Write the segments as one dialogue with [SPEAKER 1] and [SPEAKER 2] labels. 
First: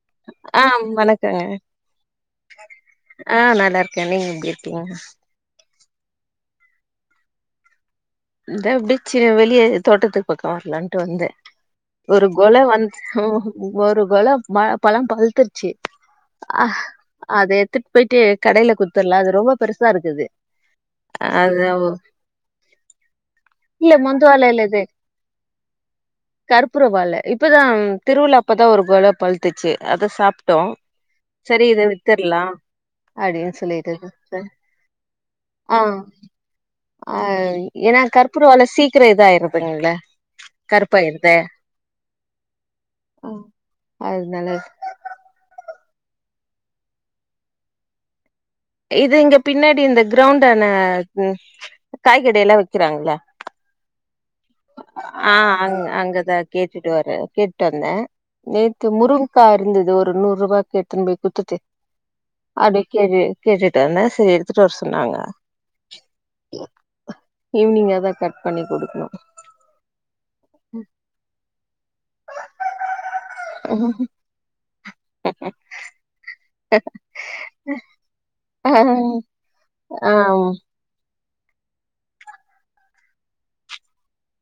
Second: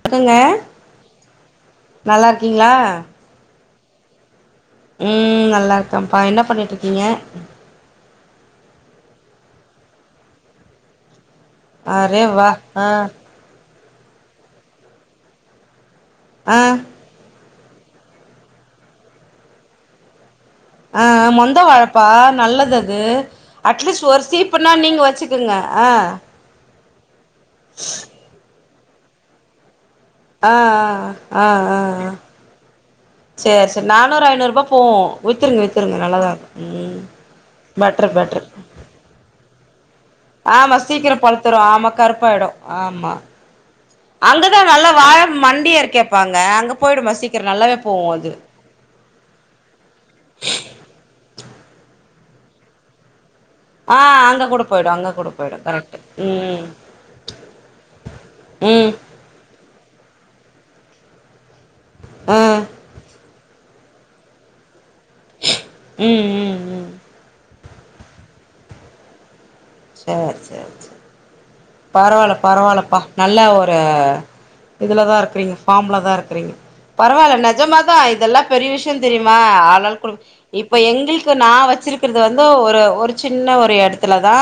[SPEAKER 1] இருக்கேங்க
[SPEAKER 2] ஆ வணக்கங்க
[SPEAKER 1] நல்லா இருக்கீங்களா
[SPEAKER 2] ஆ [unintelligible]
[SPEAKER 1] உம் நல்லா இரு ப்பா என்ன பண்ணிட்டுருக்கீங்க
[SPEAKER 2] இந்த இப்படி சின் வெளிய தோட்டத்துக்கு பக்கம் வரலாம்ட்டு வந்தேன்
[SPEAKER 1] அரே
[SPEAKER 2] ஒரு
[SPEAKER 1] வா
[SPEAKER 2] கொல
[SPEAKER 1] ஆ
[SPEAKER 2] வந்து ஒரு கொல மழ பழம் பழுத்துருச்சு
[SPEAKER 1] ஆ
[SPEAKER 2] அஹ் அதே எடித்துட்டு போயி்ட்டு கடைல குத்துடலாம் அது ரொம்ப பெருசா இருக்குது
[SPEAKER 1] அஹ் மொந்த
[SPEAKER 2] அது
[SPEAKER 1] வாழப்பா நல்லது
[SPEAKER 2] இல்ல
[SPEAKER 1] அட்லீஸ்ட்
[SPEAKER 2] மொந்த
[SPEAKER 1] ஒரு
[SPEAKER 2] வாழ இல்ல
[SPEAKER 1] சீப்புனா நீங்க வச்சுக்குங்க ஆ
[SPEAKER 2] பரவால்ல இப் இப்பதான் திருவிழாப்ப தான் ஒரு குல பழுத்துச்சு அத
[SPEAKER 1] ஆ
[SPEAKER 2] சாப்பிட்டோம் சரி இதை வித்துர்லாம்
[SPEAKER 1] சரி சரி நானூறு ஐநூறு ரூபா் போவு வித்துருங்க
[SPEAKER 2] ஆ
[SPEAKER 1] வி்ததுருங்க நல்லதா இருக்கும் உம்
[SPEAKER 2] ஆ ஏன்னா கற்பூர வாழ சீக்கிர இதாயிருதுங்கல
[SPEAKER 1] ஆமா சீக்கிரம்
[SPEAKER 2] கருப்பாயிடுதே
[SPEAKER 1] பழுத்துரும் ஆமா கருப்பாயிடும் ஆமா அங்கதான் நல்லா வாழ மண்டியே இருக்கு கேடப்பாங்க அங்க போயிடுமா சீக்கிரம் நல்லாவே போவும் அது
[SPEAKER 2] இது இங்க பின்னாடி இந்த கிரௌண்டான காய்கடை எல்லா வைக்கிறாங்கல்ல
[SPEAKER 1] ஆ அங்
[SPEAKER 2] ஆஹ் அங் அங்கதான்
[SPEAKER 1] ம்
[SPEAKER 2] கேட்டுட்டு வரேன் கேட்டுட்டு வந்தேன் நேத்து
[SPEAKER 1] ம்
[SPEAKER 2] முருங்கக்கா இருந்தது ஒரு நூறு ரூபாய்க்கு எடுத்துனு போய் குடுத்துட்டு
[SPEAKER 1] ஆ
[SPEAKER 2] அதுக்கே கேட்டுட்டு வந்தே சரி எடுத்துட்டு வர சொ
[SPEAKER 1] உம் உம் உம்
[SPEAKER 2] நீங்கா தான் கட் பண்ணி கொடுக்கணும்
[SPEAKER 1] சரி சரி சரி பரவாயில்ல பரவாயில்லப்பா நல்ல ஒரு இதுலதான் இருக்கீங்க ஃபம்ல தான் இருக்கீங்க பரவால்ல நெஜமாதா இதெல்ல பெரிய
[SPEAKER 2] ஆ
[SPEAKER 1] விஷயம் தெரியுமா ஆளாள் கொடு
[SPEAKER 2] ஆம்
[SPEAKER 1] இப்ப எங்களுக் இப்ப நா வச்சிருக்கறது வந்து ஒரு ஒரு சின்ன ஒரு எடத்துல தா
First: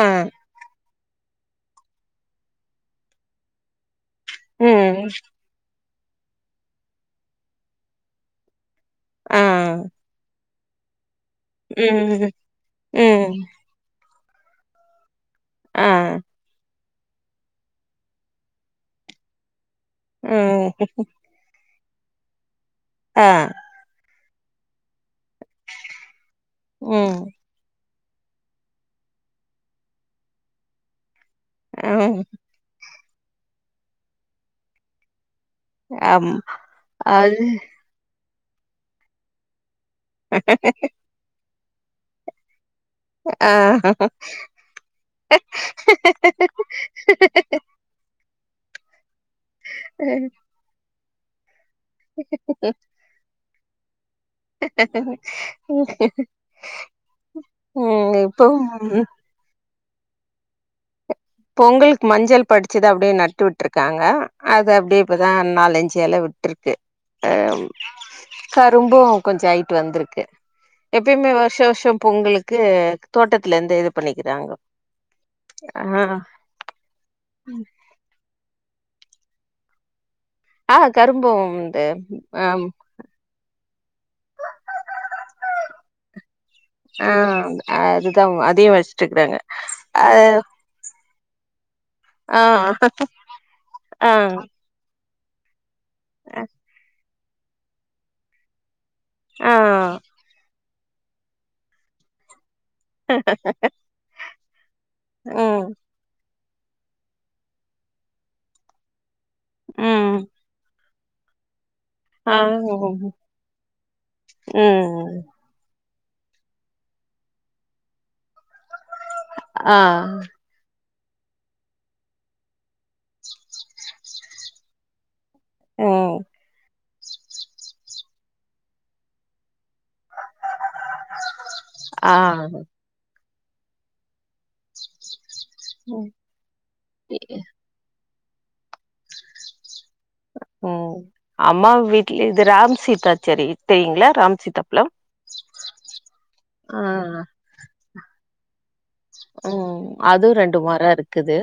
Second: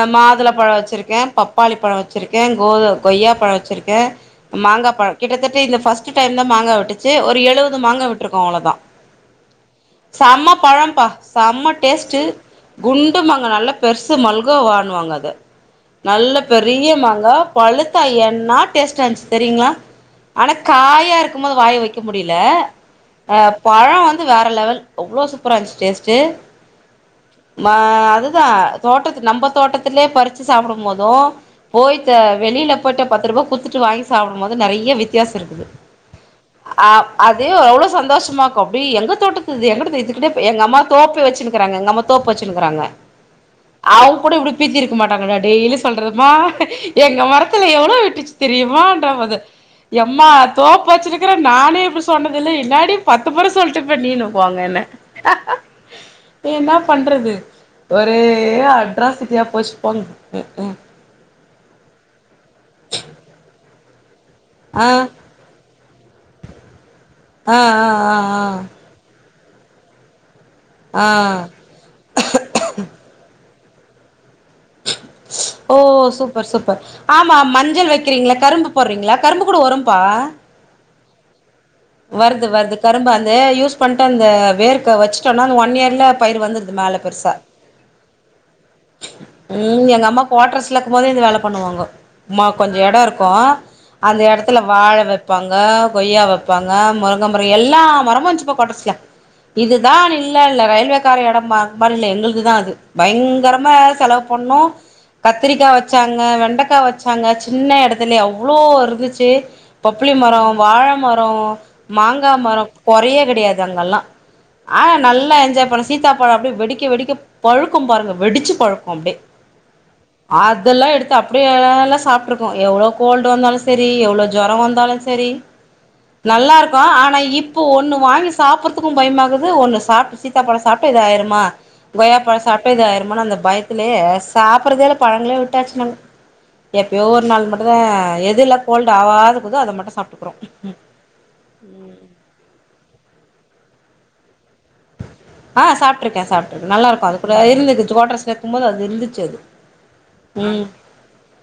[SPEAKER 2] ஆ
[SPEAKER 1] மாதுள பழம் வச்சிருக் க்கே பப்பாளி பழம் வச்சுருக்கே கோது கொய்யா பழம் வச்சுருக்கே மாங்கா
[SPEAKER 2] ம்
[SPEAKER 1] பழம் கிட்டத்தட்ட இந்த ஃபர்ஸ் டு டைம் தா மாங்கா வெட்டுச்சு ஒரு எழுபது மாங்கா விட்டுருக்கு அவ்ளவுதா
[SPEAKER 2] ஆ
[SPEAKER 1] சமா பழம்பா செம்ம டேஸ்ட்டு
[SPEAKER 2] ம் ம்
[SPEAKER 1] குண்டுமாங்கா நல்லா பெருசு கு மல்கோவானுவாங்க அத
[SPEAKER 2] ஆ
[SPEAKER 1] நல்ல பெரிய ஆமாங்க பழுத்தா என்னா டேஸ்ட்டாருந்துச்சு தெரியுங்களா ஆனா
[SPEAKER 2] ம்
[SPEAKER 1] காயா இருக்கும் போது வாய வைக் முடியல
[SPEAKER 2] ஆ
[SPEAKER 1] அஹ் பழம் வந் து வேற லெவல் எவ்வளோ சூப்பரா இருந்துச்சு டேஸ்ட்டு
[SPEAKER 2] ம்
[SPEAKER 1] மா அதுதா தோட்டத்து நம்ம தோட்டத்திலே பறிச்சு சாப்பிடும் போது போயிட்டு
[SPEAKER 2] ம்
[SPEAKER 1] வெளியில போயிட்டு பத்து ரூபா குடுத்துட்டு வாங்கி சாப்பிடும் போது நெறைய வித்தியாசோ இருக்கு
[SPEAKER 2] ஆம்
[SPEAKER 1] அ
[SPEAKER 2] அது
[SPEAKER 1] அதையு எவ்வளோ சந்தோஷமா அப்டி எங்க தோட்டத்து இது எங்க இதுக்கிட்ட எங்க அம்மா தோப்பை வச்சு க்றாங்க எங்க அம்மா தோப்பு வச்சுருக்கிறாங்க
[SPEAKER 2] ஆ
[SPEAKER 1] அவங்க கூட இப்படி பீத்தி இருக்க மாட்டாங்க டெய்லி சொல்றதமா எங்க மரத்துல எவ்ளவு விட்டுச்சு தெரியுமான்ற போது எம்மா
[SPEAKER 2] ம்
[SPEAKER 1] தோப்பு வச்சு க்ற நானே அப்டி சொன்னது இல்ல என்னாடி பத்து முற ஸ் சொல்ட்டு பண்ணிணு போங்கன்ன என்னா பண்றது ஒரே ஒரே
[SPEAKER 2] இப்பவும்
[SPEAKER 1] அட்ராசிட்டியா போ ரெஸ்பாங் எ ஏ
[SPEAKER 2] பொங்கலுக் மஞ்சள் படிச்சது அப்டியே நட்டு விட்ருக்காங்க அது
[SPEAKER 1] ஆ
[SPEAKER 2] அப்டியே இப்பதா நாலஞ்சு எல விட்ருக்கு அ
[SPEAKER 1] ஆ ஆ ஆ
[SPEAKER 2] கரும்பு கொஞ்ச ஐய்ட்டு வந்திருக்கு
[SPEAKER 1] ஆ
[SPEAKER 2] எப்பயுமே
[SPEAKER 1] ஆ
[SPEAKER 2] வருஷோ வருஷோ பொங்லுக்கு தோட்டத் லந்து இது பண்ணிக்குறாங்கோ
[SPEAKER 1] ஓ சூப் சூப்பர் சூப்பர் ஆமா மஞ்சள் வெக்றீங்கள கரும்பு போ போட்றீங்ளா கரும்பு கூட வரும்பா
[SPEAKER 2] ஆ கரும்பும் இது
[SPEAKER 1] வருது வருது கரும்பு அந்த யூஸ் பண்ட்டு அந்த வேர்க் வெச்சுடோனா அந்த ஒன் இயர்ல பயிர் வந்ருது மேல
[SPEAKER 2] ஆ
[SPEAKER 1] பெர்சா
[SPEAKER 2] அதுதான் அதையும் வச்சிட்டு இருக்கிறாங்க.
[SPEAKER 1] உம்
[SPEAKER 2] ஆ
[SPEAKER 1] எங்க அம்மா கோட்ரஸ்லக்கோ போதே இந்த வேல பண்ணுவாங்கோ இம்மா
[SPEAKER 2] அதுதா
[SPEAKER 1] கொஞ்சோ எடோ இருக்கோ
[SPEAKER 2] அதையு வச்சுட்டுருக்குறாங்க
[SPEAKER 1] அந்த
[SPEAKER 2] அது
[SPEAKER 1] எடத்துல வாழ வெப் பாங்க கொய்யா வெப்பாங்க முருங் இந்த மாரி எல்லா மரமோ இருஞ்சி பா கோட்ரஸ்ல
[SPEAKER 2] ஆ ஆ
[SPEAKER 1] இதுதானு இல்ல இல்ல ரயில் க்கார எடம்மா இருந்தாலு எங்களுது தா அது பயங்கர நம்ம தா செலவு பண்ணோ
[SPEAKER 2] ஆ
[SPEAKER 1] கத்திரிக்கா
[SPEAKER 2] ம்
[SPEAKER 1] வெச்சாங்க வெண்டக் வெச்சாங்க சின்ன எடத்துலயே அவ்ளோ இருந்துச் சு பப்ளி
[SPEAKER 2] ம்
[SPEAKER 1] மரோ வாழ மரோ அப்றோ மாங்கா
[SPEAKER 2] ஆ
[SPEAKER 1] மரோ
[SPEAKER 2] ம்
[SPEAKER 1] கொறையே கெடயாது அங்கெல்லா ஆ
[SPEAKER 2] ம்
[SPEAKER 1] நல்லா என்ஜாய் பண்ண சீத்தாப்பழ அப்டியே வெடிக்க வெடிக்க பழுக்கோ பாருங்க வெடிச்சு பழுக் அப்டே
[SPEAKER 2] ஆ
[SPEAKER 1] அதெல்லா எடுத் த்து அப்டியே எல்லா சாப்டிருக்கோ எவ்ளோ கோல்டு வந்தாலு செரி எவ்ளோ ஜுரோ வந்தாலு செரி
[SPEAKER 2] உம்
[SPEAKER 1] ஆனா இப்பு ஒன்னு வாங்கி சாப்புர்துகோ பயமாகுது ஒன்னு சாப்ட் சீத்தாப்பழ சாப்டா எதாயிருமா
[SPEAKER 2] ஆ
[SPEAKER 1] கொய்யாபழோ சாப்டா எதாயிர்மானு அந்த பய பயத்லயே சாப்றதே இல்ல பழங்கள விட் விட்டாச்சு நாங்க எப்பயோ ஒரு நாள் மட்டு ம்தா எதுல கோல்டு ஆவதா கீதோ அத மட்டும்
[SPEAKER 2] உம் அம்மா வீட்டு்ல இது ராம் சித் சீத்தா செடி இத் தெரியுங்களா ராம் சீதா
[SPEAKER 1] ஆஹ் சாப்பிட்டுருக்கே சாப்பிட்டுருக்க நல்லா இருக்கு அது கூட இல்ல இது [unintelligible] ம் போது அது இருந்துச்சு அது
[SPEAKER 2] உஹம் அதுவு ரெண்டு
[SPEAKER 1] ம்
[SPEAKER 2] மரோ இருக்குது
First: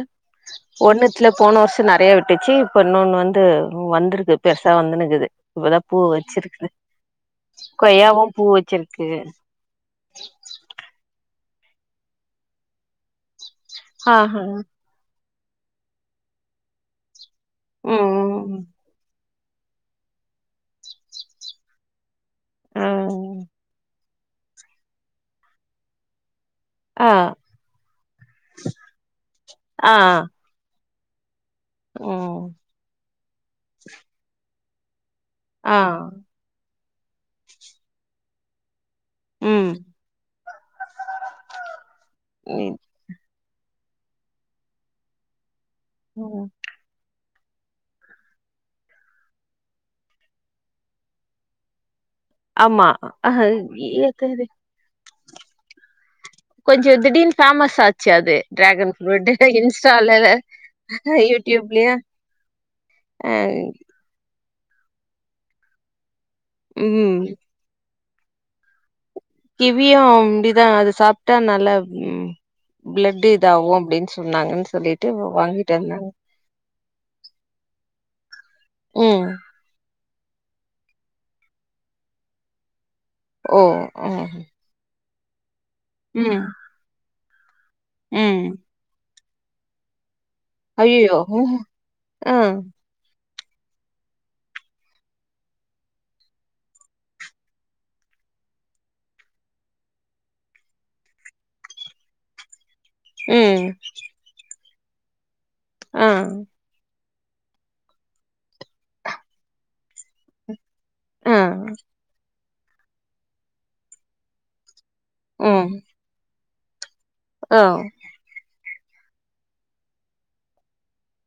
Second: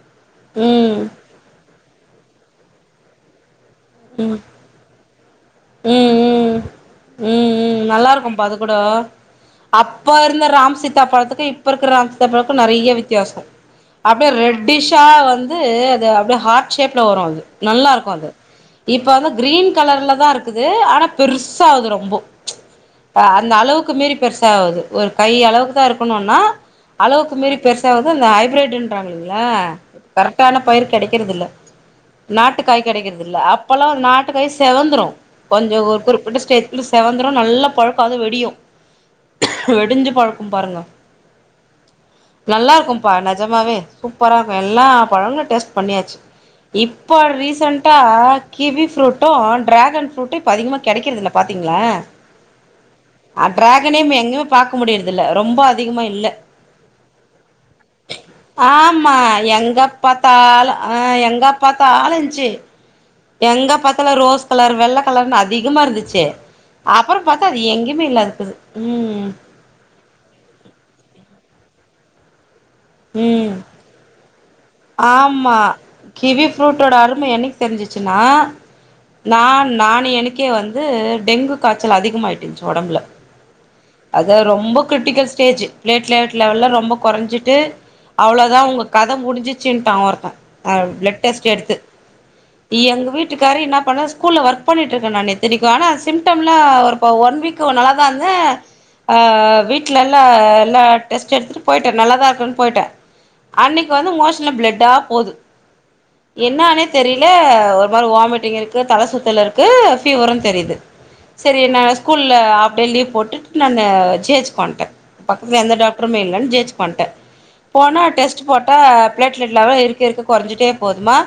[SPEAKER 1] ம்
[SPEAKER 2] ஒண்ணுத்துல போன வருஷோ நெறைய விட்டுச்சு இன்னொன்னு வந்து வந்திருக்கு பெருசா வந்துன்னுக்குது இப்பதா பூ வச்சிருக்குது
[SPEAKER 1] உம் உம் நல்லா
[SPEAKER 2] கொய்யாவு பூ
[SPEAKER 1] இருக்கும்ப்பா அது கூட
[SPEAKER 2] வச்சிருக்கு
[SPEAKER 1] அப்ப இருந்த ராம் சீதா பழத்துக்கு இப் இப்ப இருக்கிற ராம் சீதா பழக்கு நெறைய வித்தியாசோ
[SPEAKER 2] ஆ
[SPEAKER 1] அப்யே
[SPEAKER 2] ஹா
[SPEAKER 1] ரெட்டிஷா வந் ந்து அது அப்டியே ஹார்ட் ஷேப்ல வரு அது நல்லா இருக்கு அது
[SPEAKER 2] ம்
[SPEAKER 1] இப்ப வந்து கிரீன் கலர்ல தா இருக்குது ஆனா பெர்சு சகாது ரொம்போ அஹ
[SPEAKER 2] ம்
[SPEAKER 1] அந்த அளவுக்கு மீறி பெருச ஆவுது ஒரு கை அளவுக்கு தா இருக்கணுன்னா
[SPEAKER 2] ஆ
[SPEAKER 1] அளவுக்கு மீறி பெருசாவுது அந்த ஹைபிரிட்னுங்கறங்க இல்லையா
[SPEAKER 2] ஆ
[SPEAKER 1] கரெக்டான பயிர் கெடக் இருதில்ல
[SPEAKER 2] ஆ ம்
[SPEAKER 1] நாட்டுக்காய் கெடைக்கறத இல்ல அப்பல்லா நாட்டுக்காய்ஸ் செவந்துரு கொஞ்சோ
[SPEAKER 2] ஆ
[SPEAKER 1] ஒரு குறிப் [unintelligible] செவந்திரு நல்ல பழக்கு அது வெடியு
[SPEAKER 2] ம்
[SPEAKER 1] வெடிஞ்சு பழ்கும் பாருங்க நல்லா இருக்குபா நெஜமாவே சூப்பரா இருக்கு எல்லா பழங்களு டேஸ்ட் பண்ணியாச்சு
[SPEAKER 2] ம்
[SPEAKER 1] இப்ப ரீஸ் சண்டா கிவி ப்ரூட்டு டிராகன் ப்ரூட்டு இப்ப அதிகமா கெடைக்கறதில்ல பாத்தீங்களா
[SPEAKER 2] ஆமா அஹ
[SPEAKER 1] ஆ டிராகனயு எங்கேயுமே பாக்க முடியறது இல்ல ரொம்ப அதிகமா இல்ல
[SPEAKER 2] கொஞ்சோ திடீர்னு ஃபேமஸ் ஆச்சு அது டிராகன்
[SPEAKER 1] ஆமா
[SPEAKER 2] ஃப்ரூட் இன்ஸ்டால
[SPEAKER 1] எங்கப்பதாலு அஹ்
[SPEAKER 2] யூடியூப்லயு
[SPEAKER 1] எங்கப்பாதாலு இருஞ்சு
[SPEAKER 2] அ
[SPEAKER 1] எங்க பாதாளு ரோஸ் கலர் வெள்ள கலர்னு அதிகமா இருந்துச்சு அப்பற
[SPEAKER 2] ம்
[SPEAKER 1] பாத்தா அது எங்கயு ஒண்ணுமில்ல [unintelligible] உம்.
[SPEAKER 2] கிவியு அப்டிதா அது சாப் ட்டா நல்லாவ் ம் பிளட்
[SPEAKER 1] ம்
[SPEAKER 2] இதாவு அப்டின்னு சொல் நாங்க
[SPEAKER 1] ஆமா கிவி ஃப்ரூட்டோட அருமை என்னைக்கு தெரிஞ்சிச்சு. சின்னா
[SPEAKER 2] ம்
[SPEAKER 1] நான் நானு எனக்கு எனக்கே வந்து டெங்கு காய்ச்சல் அதிகமாயிட்டு இருஞ்ச்சு உடம்புல.
[SPEAKER 2] ஓஹ் ஹோ
[SPEAKER 1] க்ரிட்டிக்கல்ஸ்டேஜ். பிலேட்லட் லெவல்லா ரொம்ப குறைஞ்சிட்டு தே
[SPEAKER 2] ம்
[SPEAKER 1] அவ்வளோதான் உங்க கதை முடிஞ்சு. சின்தாவு இருக்கு அஹ்
[SPEAKER 2] ஐயயோ
[SPEAKER 1] பிளட் டெஸ்ட் எடுத்து
[SPEAKER 2] ஆ
[SPEAKER 1] எங்க வீட்டு வீட்டுக்காரு என்ன பண்ணேன். ஸ்கூலில் ஒர்க் பண்ணிகிட்டுருக்கேன். நான் இத்தனக்கும் ஆனால் சிம்டம்லா ஒரு இப்போ ஒன் வீக் நல்லா தான் இருந்தேன். வீட்ல எல்லா எல்லா டெஸ்ட் எடுத்துகிட்டு போய்ட்டேன். நல்லா தான் இருக்குன்னு போய்ட்டேன்.
[SPEAKER 2] ம்
[SPEAKER 1] அன்னைக்கு வந்து மோசன் பிளட்டா போது.
[SPEAKER 2] ஆ
[SPEAKER 1] என்னானே தெரியல ஒரு மாதிரி வாமிட்டிங் இருக்கு தலை சுத்தல் இருக்கு பீவரும் தெரியுது.
[SPEAKER 2] ஆ
[SPEAKER 1] சரி ந ஸ்கூல்ல அப்படியே லீவ் போட்டுட்டு நான் [unintelligible] பண்ட்டே ன் பக்கத்துல
[SPEAKER 2] ம்
[SPEAKER 1] எந்த டாக்டருமே இல்லனு ஜி எச் பண்டென்
[SPEAKER 2] ஆ
[SPEAKER 1] போனா டெஸ்ட் போட்ட பாப் பிளேட்லெட்லல்லாம் இருக்க இருக்க குறைஞ்சிட்டே போதுமா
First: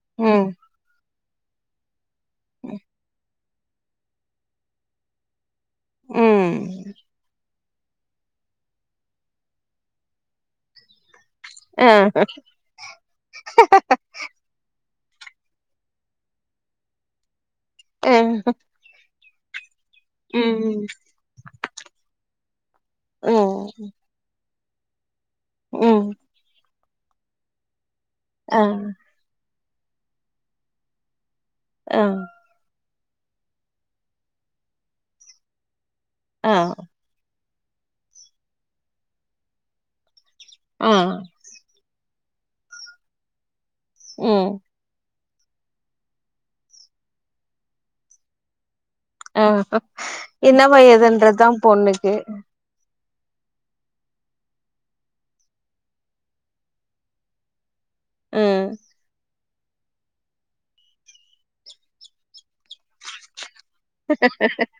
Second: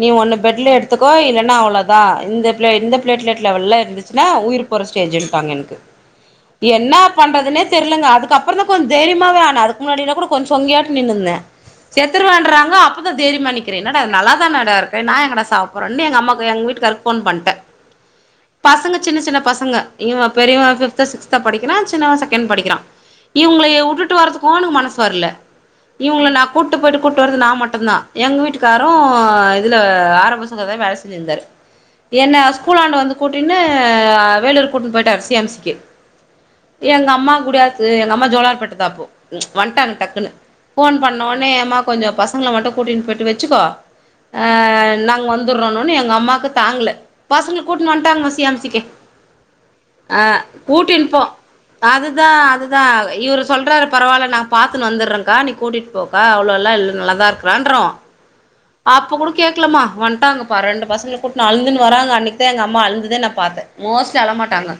[SPEAKER 1] நீ ஒண்ணு
[SPEAKER 2] ம்
[SPEAKER 1] பெட்ல எடுத்து கோயிலன்னா அவ்வளோதான் இந்த பிளட் இந்த பிளட்லேட் லெவல்லா இருந்துச்சுனா உயிர் போற ஸ்டேஜ்ன்டாங்க எனக்கு
[SPEAKER 2] ம்
[SPEAKER 1] என்னா பண்றதுன்னே தெரில தெர்லங்க அதுக்கப்பறம் தான் கொஞ்ச தைரியமவே ஆன அதுக்கு முன்னாடிலா கூட கொஞ்சம் சொங்கியாட்டு நின்னிருந்த
[SPEAKER 2] ஆஹ்
[SPEAKER 1] செத்துரவன்றாங்க அப்போ தான் தைரியமானிக்கிறேன் என்னடா நல்லா தானாடா இருக் நான் எங்கடா சாவப்போறன்னு எங்க அம்மாக்கு எங்க வீட்டுக்காருக்கு போன் பண்ணிட்ட
[SPEAKER 2] ம்
[SPEAKER 1] பசங்க சின்ன சின்ன பசங்க இவ பெரியவ
[SPEAKER 2] ம்
[SPEAKER 1] ஃபிஃப்தோ சிக்ஸ்தோ படிக்கிறா சின்னவ செகெண்ட் படிக்கிறா
[SPEAKER 2] ம்
[SPEAKER 1] இவுங்களய உட்டுட்டு வர்றத்துக் போணு மனசு வர்ல
[SPEAKER 2] ம்.
[SPEAKER 1] இவுங்கள நா கூட் ட்டு போயிட்டு கூட்டு வர்றது நா மட்டுந்தா எங்க
[SPEAKER 2] ஆ
[SPEAKER 1] வீட்டுக்காரு இதுல ஆரம்ப [unintelligible] வேல செஞ்சினுருந்தாரு
[SPEAKER 2] ஆ
[SPEAKER 1] என்ன ஸ்கூலாண்ட வந்து கூட்டினு அ வேலூர் கூட்னு போயிட்டாரு சி எம் சி க்கி
[SPEAKER 2] ஆ
[SPEAKER 1] எங்க அம்மா குடியாத் இது எங்க அம்மா ஜோலார்ப்பேட்ட தாப்போ ம் வன்ட்டாங்க டக்குனு
[SPEAKER 2] ஆ
[SPEAKER 1] ஃபோன் பண்ணோ மா கொஞ்சொ பசங்கள மட்டு கூட்டினுப் போயிட்டு வெச்சிக்கோ ஆ
[SPEAKER 2] ம்
[SPEAKER 1] நாங்க வந் ந்துர்றோன ஒன்னே எங்க அம்மாக்கு தாங்ல பசங்ள கூட்டுனு வன்ட்டாங்க சி எம் சி க்கு
[SPEAKER 2] அ
[SPEAKER 1] ஆ
[SPEAKER 2] என்னவ
[SPEAKER 1] கூட்டின்னு போ
[SPEAKER 2] ஏதுன்றதுதா பொண்ணுக்கு
[SPEAKER 1] அதுதா அதுதா இவரு சொல்றாரு பரவால்ல நா பாத்துன் வந்துர்றங்க்கா நீ கூட்டிட் போ ப்பா அவ்ளோலா இல்ல நல்லாதா இருக்கறான்றோ
[SPEAKER 2] ம்
[SPEAKER 1] அப்பக்கூட கேக்லமா வன்ட்டாங்கப்பா ரெண்டு பசங்கள கூட்னு அழ்ந்துனு வராங்க அன்னக்கிதா எங்க அம்மா அழுததே நா பாத்த மோஸ்ட்லி அழ மாட்டாங்க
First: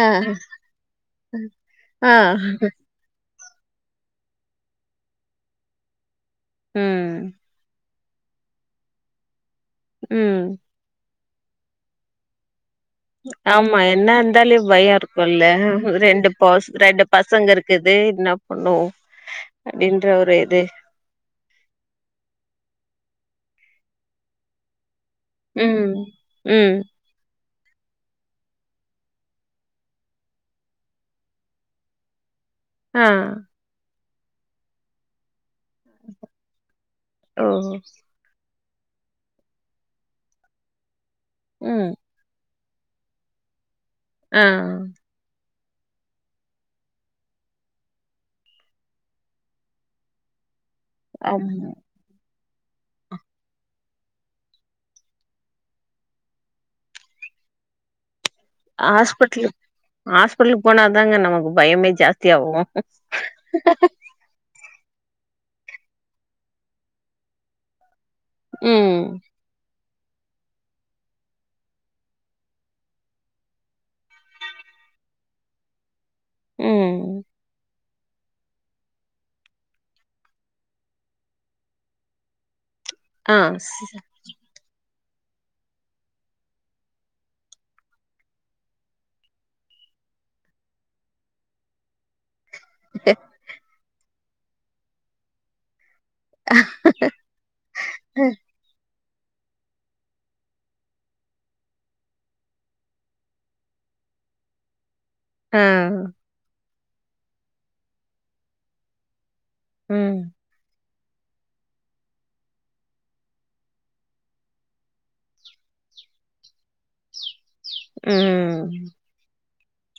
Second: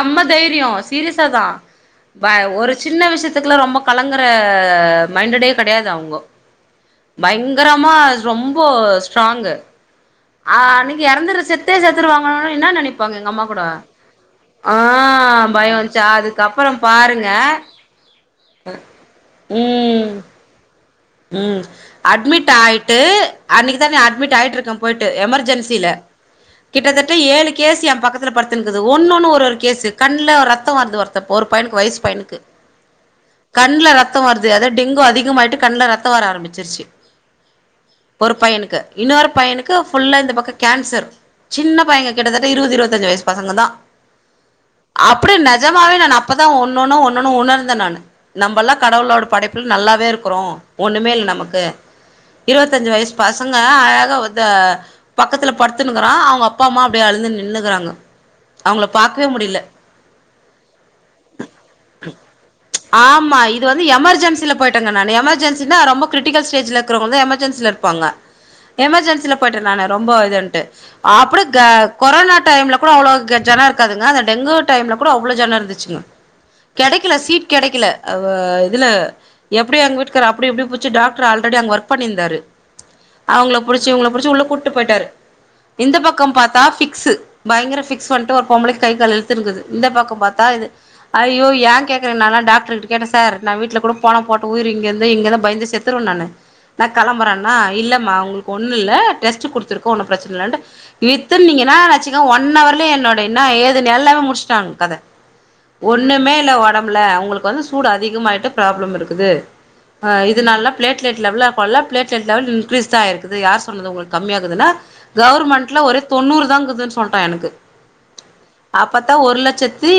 [SPEAKER 2] ஆ
[SPEAKER 1] தைரியொ சீரியஸா தா
[SPEAKER 2] ஆ
[SPEAKER 1] வ ஒரு சின்ன விஷயத் துக்குலா ரொம்ப கலங்குற மைண்டடே கெடையாது அவுங்கோ
[SPEAKER 2] ம்
[SPEAKER 1] பைங்கரமா ரொம்போ ஸ்ட்ராங்கு
[SPEAKER 2] ம்
[SPEAKER 1] ஆ நீங்க எறந்துர செத்தே செத்துருவாங்கனொன்னே என்னா நெனப்
[SPEAKER 2] ஆமா என்ன இருந்தாலியு பயொ இருக்குல்ல
[SPEAKER 1] பயோ வந்ச்சா
[SPEAKER 2] ரெண்டு பொஸ்
[SPEAKER 1] அதுக்கப்புறோ
[SPEAKER 2] ரெண்டு
[SPEAKER 1] பாருங்க
[SPEAKER 2] பசங்க இருக்குது என்னா பண்ணுவோ அப்டின்ற ஒரு இது
[SPEAKER 1] உம் அட்மிட் ஆயிட்டு அன்னக்கி தானே அட்மிட் ஆயிட்டு இருக்கம் போயிட்டு
[SPEAKER 2] ம்
[SPEAKER 1] எமர்ஜென்சில
[SPEAKER 2] ம்
[SPEAKER 1] கிட்டத்தட்ட ஏழுக் கேசு ஏ பக்கத்துல படுத்துன்க்குது ஒன்னொன்னு ஒரு ஒரு கேசு கண்ல ரத்தொ வருது ஒருத்த ஒரு பையனுக்கு வயசு பையனுக்கு
[SPEAKER 2] ஆ
[SPEAKER 1] தொ வருது அதா டெங்கு அதிகமாயிட்டு கண் இரத்தோ வர ஆரம்பிச்சிருச்சு
[SPEAKER 2] ஓ
[SPEAKER 1] ஒரு பையனுக் கு இன்னொரு பையனுக்கு ஃபுல்லா இந்த பக்க கேன்சர் சின்ன
[SPEAKER 2] ம்
[SPEAKER 1] பையங்க கிட்டத இருவது இருவத்தஞ்சு வயசு பசங்க தா
[SPEAKER 2] அ
[SPEAKER 1] அப்டி நெஜமாவே நானு அப்பதா ஒன்னொனு ஒன்னொனு உணர்ந்தே நானு நம்பல்லா கடவுளோட படைப்பில நல்லாவே இருக்கிறோ ஒன்றுமே இல்
[SPEAKER 2] ஆமா
[SPEAKER 1] நமக்கு இருவத்தஞ் வயசு பசங்க அழக [unintelligible] பக்கத்துல படுத்துன்னக்கிறா அவுங்க அப்பா அம்மா அப்படியே அழுந்து நின்றுகறாங்க
[SPEAKER 2] ஹாஸ்பிட்லு ஹாஸ்பிட்லுக் போனாதாங்க நமக்கு பயமே ஜாஸ்தியா ஆகு
[SPEAKER 1] டாங்க நா‌ எமர்ஜென்சி என்னா ரொம்ப க்ரிட்டிக்கல் சிடேஜி இக்குறவங்க எமர்ஜென்சில இருப்பாங்க
[SPEAKER 2] ம்
[SPEAKER 1] எமர்ஜென்சில போயிட்ட நானு ரொம்ப இதுன்ட்டு அப்புடி க கொரோனா டைம்ல கூட அவ்ளோ ஜனோ இருக்காதுங்க அந்த டெங்கு டைம்ல கூட அவ்ளோ ஜனோ இருந்துச்சுங்க
[SPEAKER 2] ம்
[SPEAKER 1] கெடைக்கில சீட் கெடைக்கில அவ் அ இதுல எப்படி அங் வீட்க்காரு அ படி இப்டி புச்சி டாக்ரு ஆல்ரடி அங்க ஒர்க் பண்ணிருந்தரு
[SPEAKER 2] ஆ
[SPEAKER 1] அவுங்ள புடிச்சு
[SPEAKER 2] ஸ்-
[SPEAKER 1] இவங்ள புடிச்சி உள்ள கூட்டு போய்ட்டாரு இந்த பக்கம் பாத்தா ஃபிக்ஸு பயங்கிர ஃபிக்ஸ் வந்து ஒரு பொம்பளைக் கை காலு இல்த்துன்குது இந்த பக்கோ பாத்தா இது ஐயோ மே கேக்குற நாலா டாக் ட்ரு கிட்ட கேட்டே சார் நா வீட்ல கூட போனோ போட்டோ உயிரி இங்குந்து இங்கனா பய்ந்து செத் துற்வ நானு‌ நா கிளம்பறேண்ணா இல்லம்மா உங்களுக்கு ஒண்ணு இல்ல டெஸ்ட்டு குடுத்துருக்கோ ஒன்னு ப்ரெச்சன இல்லன்டு இர்த்துங்தீங்னா வச்சிக ஒன் அவர்லே என்னோடய இன்னா ஏதுன் எல்லாமே முட்ஷ்சட்டாங்க கத
[SPEAKER 2] ஆ
[SPEAKER 1] ஒண்ணுமே இல்ல ஒடம் [unintelligible] அவுங்குளுக் வந்து சூடு அதிகமாய்ட்டு ப்ராப்ளம் இருக்குது அ
[SPEAKER 2] ம்
[SPEAKER 1] இதுனால ப்ளேட்லட் லெவலா போல ப்ளேட்லெட் லெவல் இன்கரீஸ் தா ஆய்ருக்குது யார் சொன்னது உங்க கம்மியாகதுன்னா கவர்மெண்ட்ல ஒரு தொண்ணூறு இருக்குதுன் சொல்டா எனக்கு
[SPEAKER 2] ம்
[SPEAKER 1] அப்பத்தா ஒரு லட்சத் தி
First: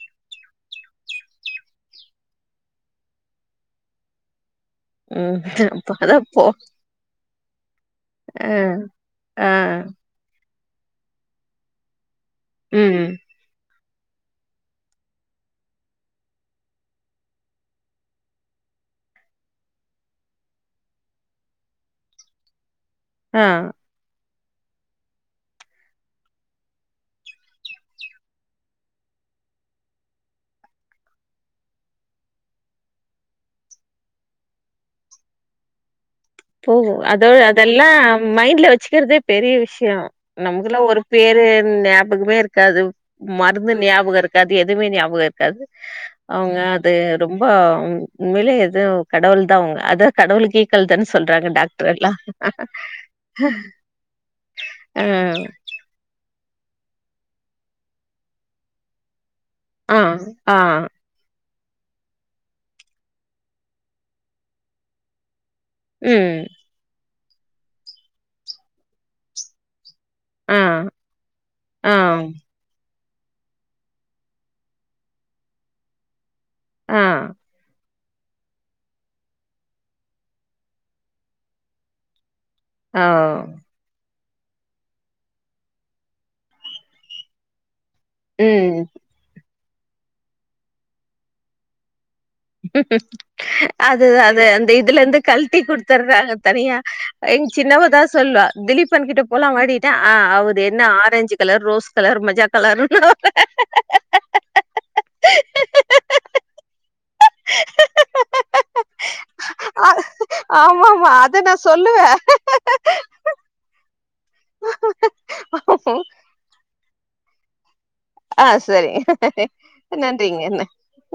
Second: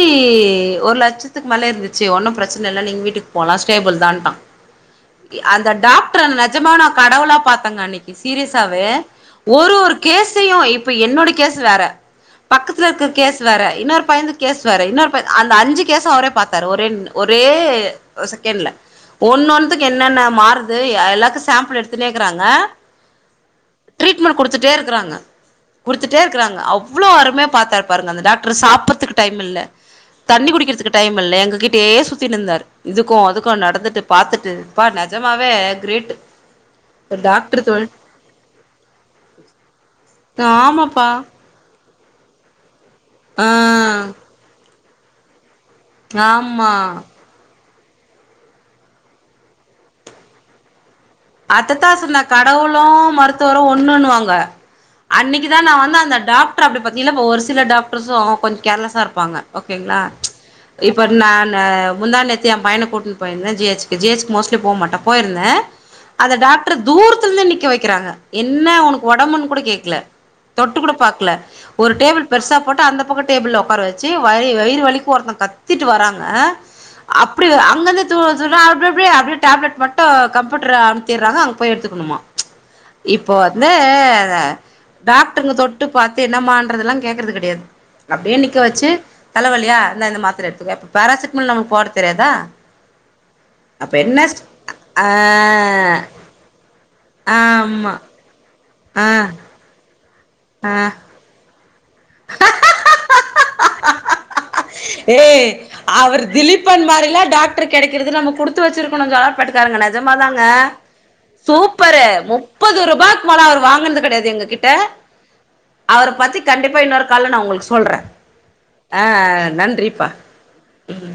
[SPEAKER 1] ஒரு லட்சத்துக் மேல இருந்துச்சு ஒன்னும் ப்ரெச்சன இல்ல நீங்க வீட்டுக்கு போலா ஸ்டேபிள் தான்ட்டா
[SPEAKER 2] ம்
[SPEAKER 1] இ அந்த
[SPEAKER 2] அப்பதா
[SPEAKER 1] டாக்ட்ரு
[SPEAKER 2] போ
[SPEAKER 1] நெஜமா நா கடவுளா ங்க அன்னைக்கு
[SPEAKER 2] ஆ
[SPEAKER 1] சீரியஸாவே
[SPEAKER 2] ஆ
[SPEAKER 1] ஒரு ஒரு கேஸ் யூ இப்ப என்னோட கேசு வேற பக்கத்துல இருக்க
[SPEAKER 2] ம்
[SPEAKER 1] கேஸ் வேற இன்னொரு பயந்துக்கு கேஸ் வேற இன்னொரு பை அந்த அஞ்சு கேசு அவரே பாத்தாரு ஒரேன் ஒரே ஒ செகண்ட்ல ஒன்னனொன் த்துக்கு என்னென்ன மாறுது எ எல்லாக்கூ சேம்பிள் எடுத்துனேக்குறாங்க
[SPEAKER 2] ஆ
[SPEAKER 1] [unintelligible] குடுத்துட்டே இருக்குறாங்க குடுத்துட்டே இருக்குறாங்க அவ்வுளோ அருமையா பாத்தாருப் பாருங்க அந்த டாக்ட்ரு சாப்புற்துக்கு டைம் இல்ல தண்ணி குடிக்கிறதுக்கு டைம் இல்ல எங்க கிட்டயே சுத்தினுந்தார் இதுக்கூ அதுக்கூ நடந்துட்டு பாத்துட் ட்டு ப்பா நெஜமாவே கிரேட்டு
[SPEAKER 2] போகு அதோ அதெல்லா மைண்ட்ல வெச்சுக்கிற்தே பெரிய விஷயோ நமக்குல்லா ஒரு
[SPEAKER 1] ஆமாப்பா
[SPEAKER 2] பேரு நியாப் பகமே இருக்காது
[SPEAKER 1] ஆ
[SPEAKER 2] மருந்து ஞாபகோ இருக்காது எத் துமே ஞாபகோ இருக்காது அவங்க
[SPEAKER 1] ஆமா
[SPEAKER 2] அது ரொம்போ ம் உண்மையிலே எதோ கடவுள் தா அவுங்க அதா கடவுள்க்கு ஈக்குவள் தான்
[SPEAKER 1] அத்தத்தா சொன்ன கடவுளூ மருத்துவரூ ஒன்னுன்னு வாங்க
[SPEAKER 2] ஆ
[SPEAKER 1] அன்னிக்கி தா நா வந்து அந்த டாக் ட்ற அப்டி பாத்தீங்கள்ளா இப்ப ஒரு சில டாக்ட்ருஸு கொஞ்ச் கேர்லஸா இருப்பாங்க
[SPEAKER 2] ஆ
[SPEAKER 1] ஓகேங்களா
[SPEAKER 2] ஆ
[SPEAKER 1] இப்ப நான் ன முந்தா நேத்து என் பையன கூட்ன் போயிந்தே ஜி எச்க்கு ஜி எச்க்கு மோஸ்ட்லி போ மாட்ட போயிருந்தே அந்த
[SPEAKER 2] ம்
[SPEAKER 1] டாக்டரு தூர் த்துலருந்து நிக்க வைக்கிறாங்க என்ன ஒனக்கு ஒடம்புன்னு கூட கேக்கல
[SPEAKER 2] ஆ
[SPEAKER 1] தொட்டு கூட பாக்கல ஒரு
[SPEAKER 2] ஆ
[SPEAKER 1] டேபிள் பெருசா போட்டு அந்தப் பக்கோ டேபிள்ள ஒக்கார வச்சு வய் வயிறு வலிக்கு ஒருத்தங்க கத்திட்டு வராங்க அப்படி அங்கந்த த்து வர சொல்றா அப்டே அப்டே அப்டியே டேப்லட் மட்டு கம்பயூட்ர அம் த்திர்றாங்க அங்க போய் எடுத்துக்கணுமா
[SPEAKER 2] ஆ
[SPEAKER 1] இப்போ
[SPEAKER 2] ஓ
[SPEAKER 1] வந்து ஆ டாக்டருங்க தொட்டு பாத்து என்னமான்றதெல்லா கேக்கறது கெடையாது அப்டியே நிக்க
[SPEAKER 2] ம்
[SPEAKER 1] வச்சு தலவ லியா இந்தா இந்த மாத்திர எடுத்துக்கோ இப்ப பேராசிட்டமல் நமக்கு போட தெரியாதா அப்ப
[SPEAKER 2] அது
[SPEAKER 1] என்ன
[SPEAKER 2] அது அந்த இதுல
[SPEAKER 1] ஆ
[SPEAKER 2] இருந்து கல்ட்டி குடுத்தர்றாங்க தனியா எங்
[SPEAKER 1] ஆமா
[SPEAKER 2] சின்னவதா சொல்லு
[SPEAKER 1] ஆ
[SPEAKER 2] திலீப்பன் கிட்ட போலா வாடி ஆ அவுரு என்ன ஆரஞ்சு கலர் ரோஸ் கலர் மஜா கலர்னு
[SPEAKER 1] ஏய் அவுரு திலீப்பன் மாரி டாக்டர் கடைக்கிறதுல்லா நாம குடுத்து வச்சிருக்கனுங்க கார்ப்ரேட் காயங்கள்
[SPEAKER 2] ஆ
[SPEAKER 1] நஜமா தங்க
[SPEAKER 2] ஆமா ஆமா அத நா சொல்லுவே
[SPEAKER 1] சூப்பரு முப்பது ரூபாய் மேல் அவுரு வாங்கனது கெடையாது எங்க கிட்ட அவர பத்தி கண்டிப்பா கால நான் உங்களுக்கு சொல்றேன்
[SPEAKER 2] ஆ சரி
[SPEAKER 1] ஆ நன்றிப்பா
[SPEAKER 2] நன்றிங்க
[SPEAKER 1] ம்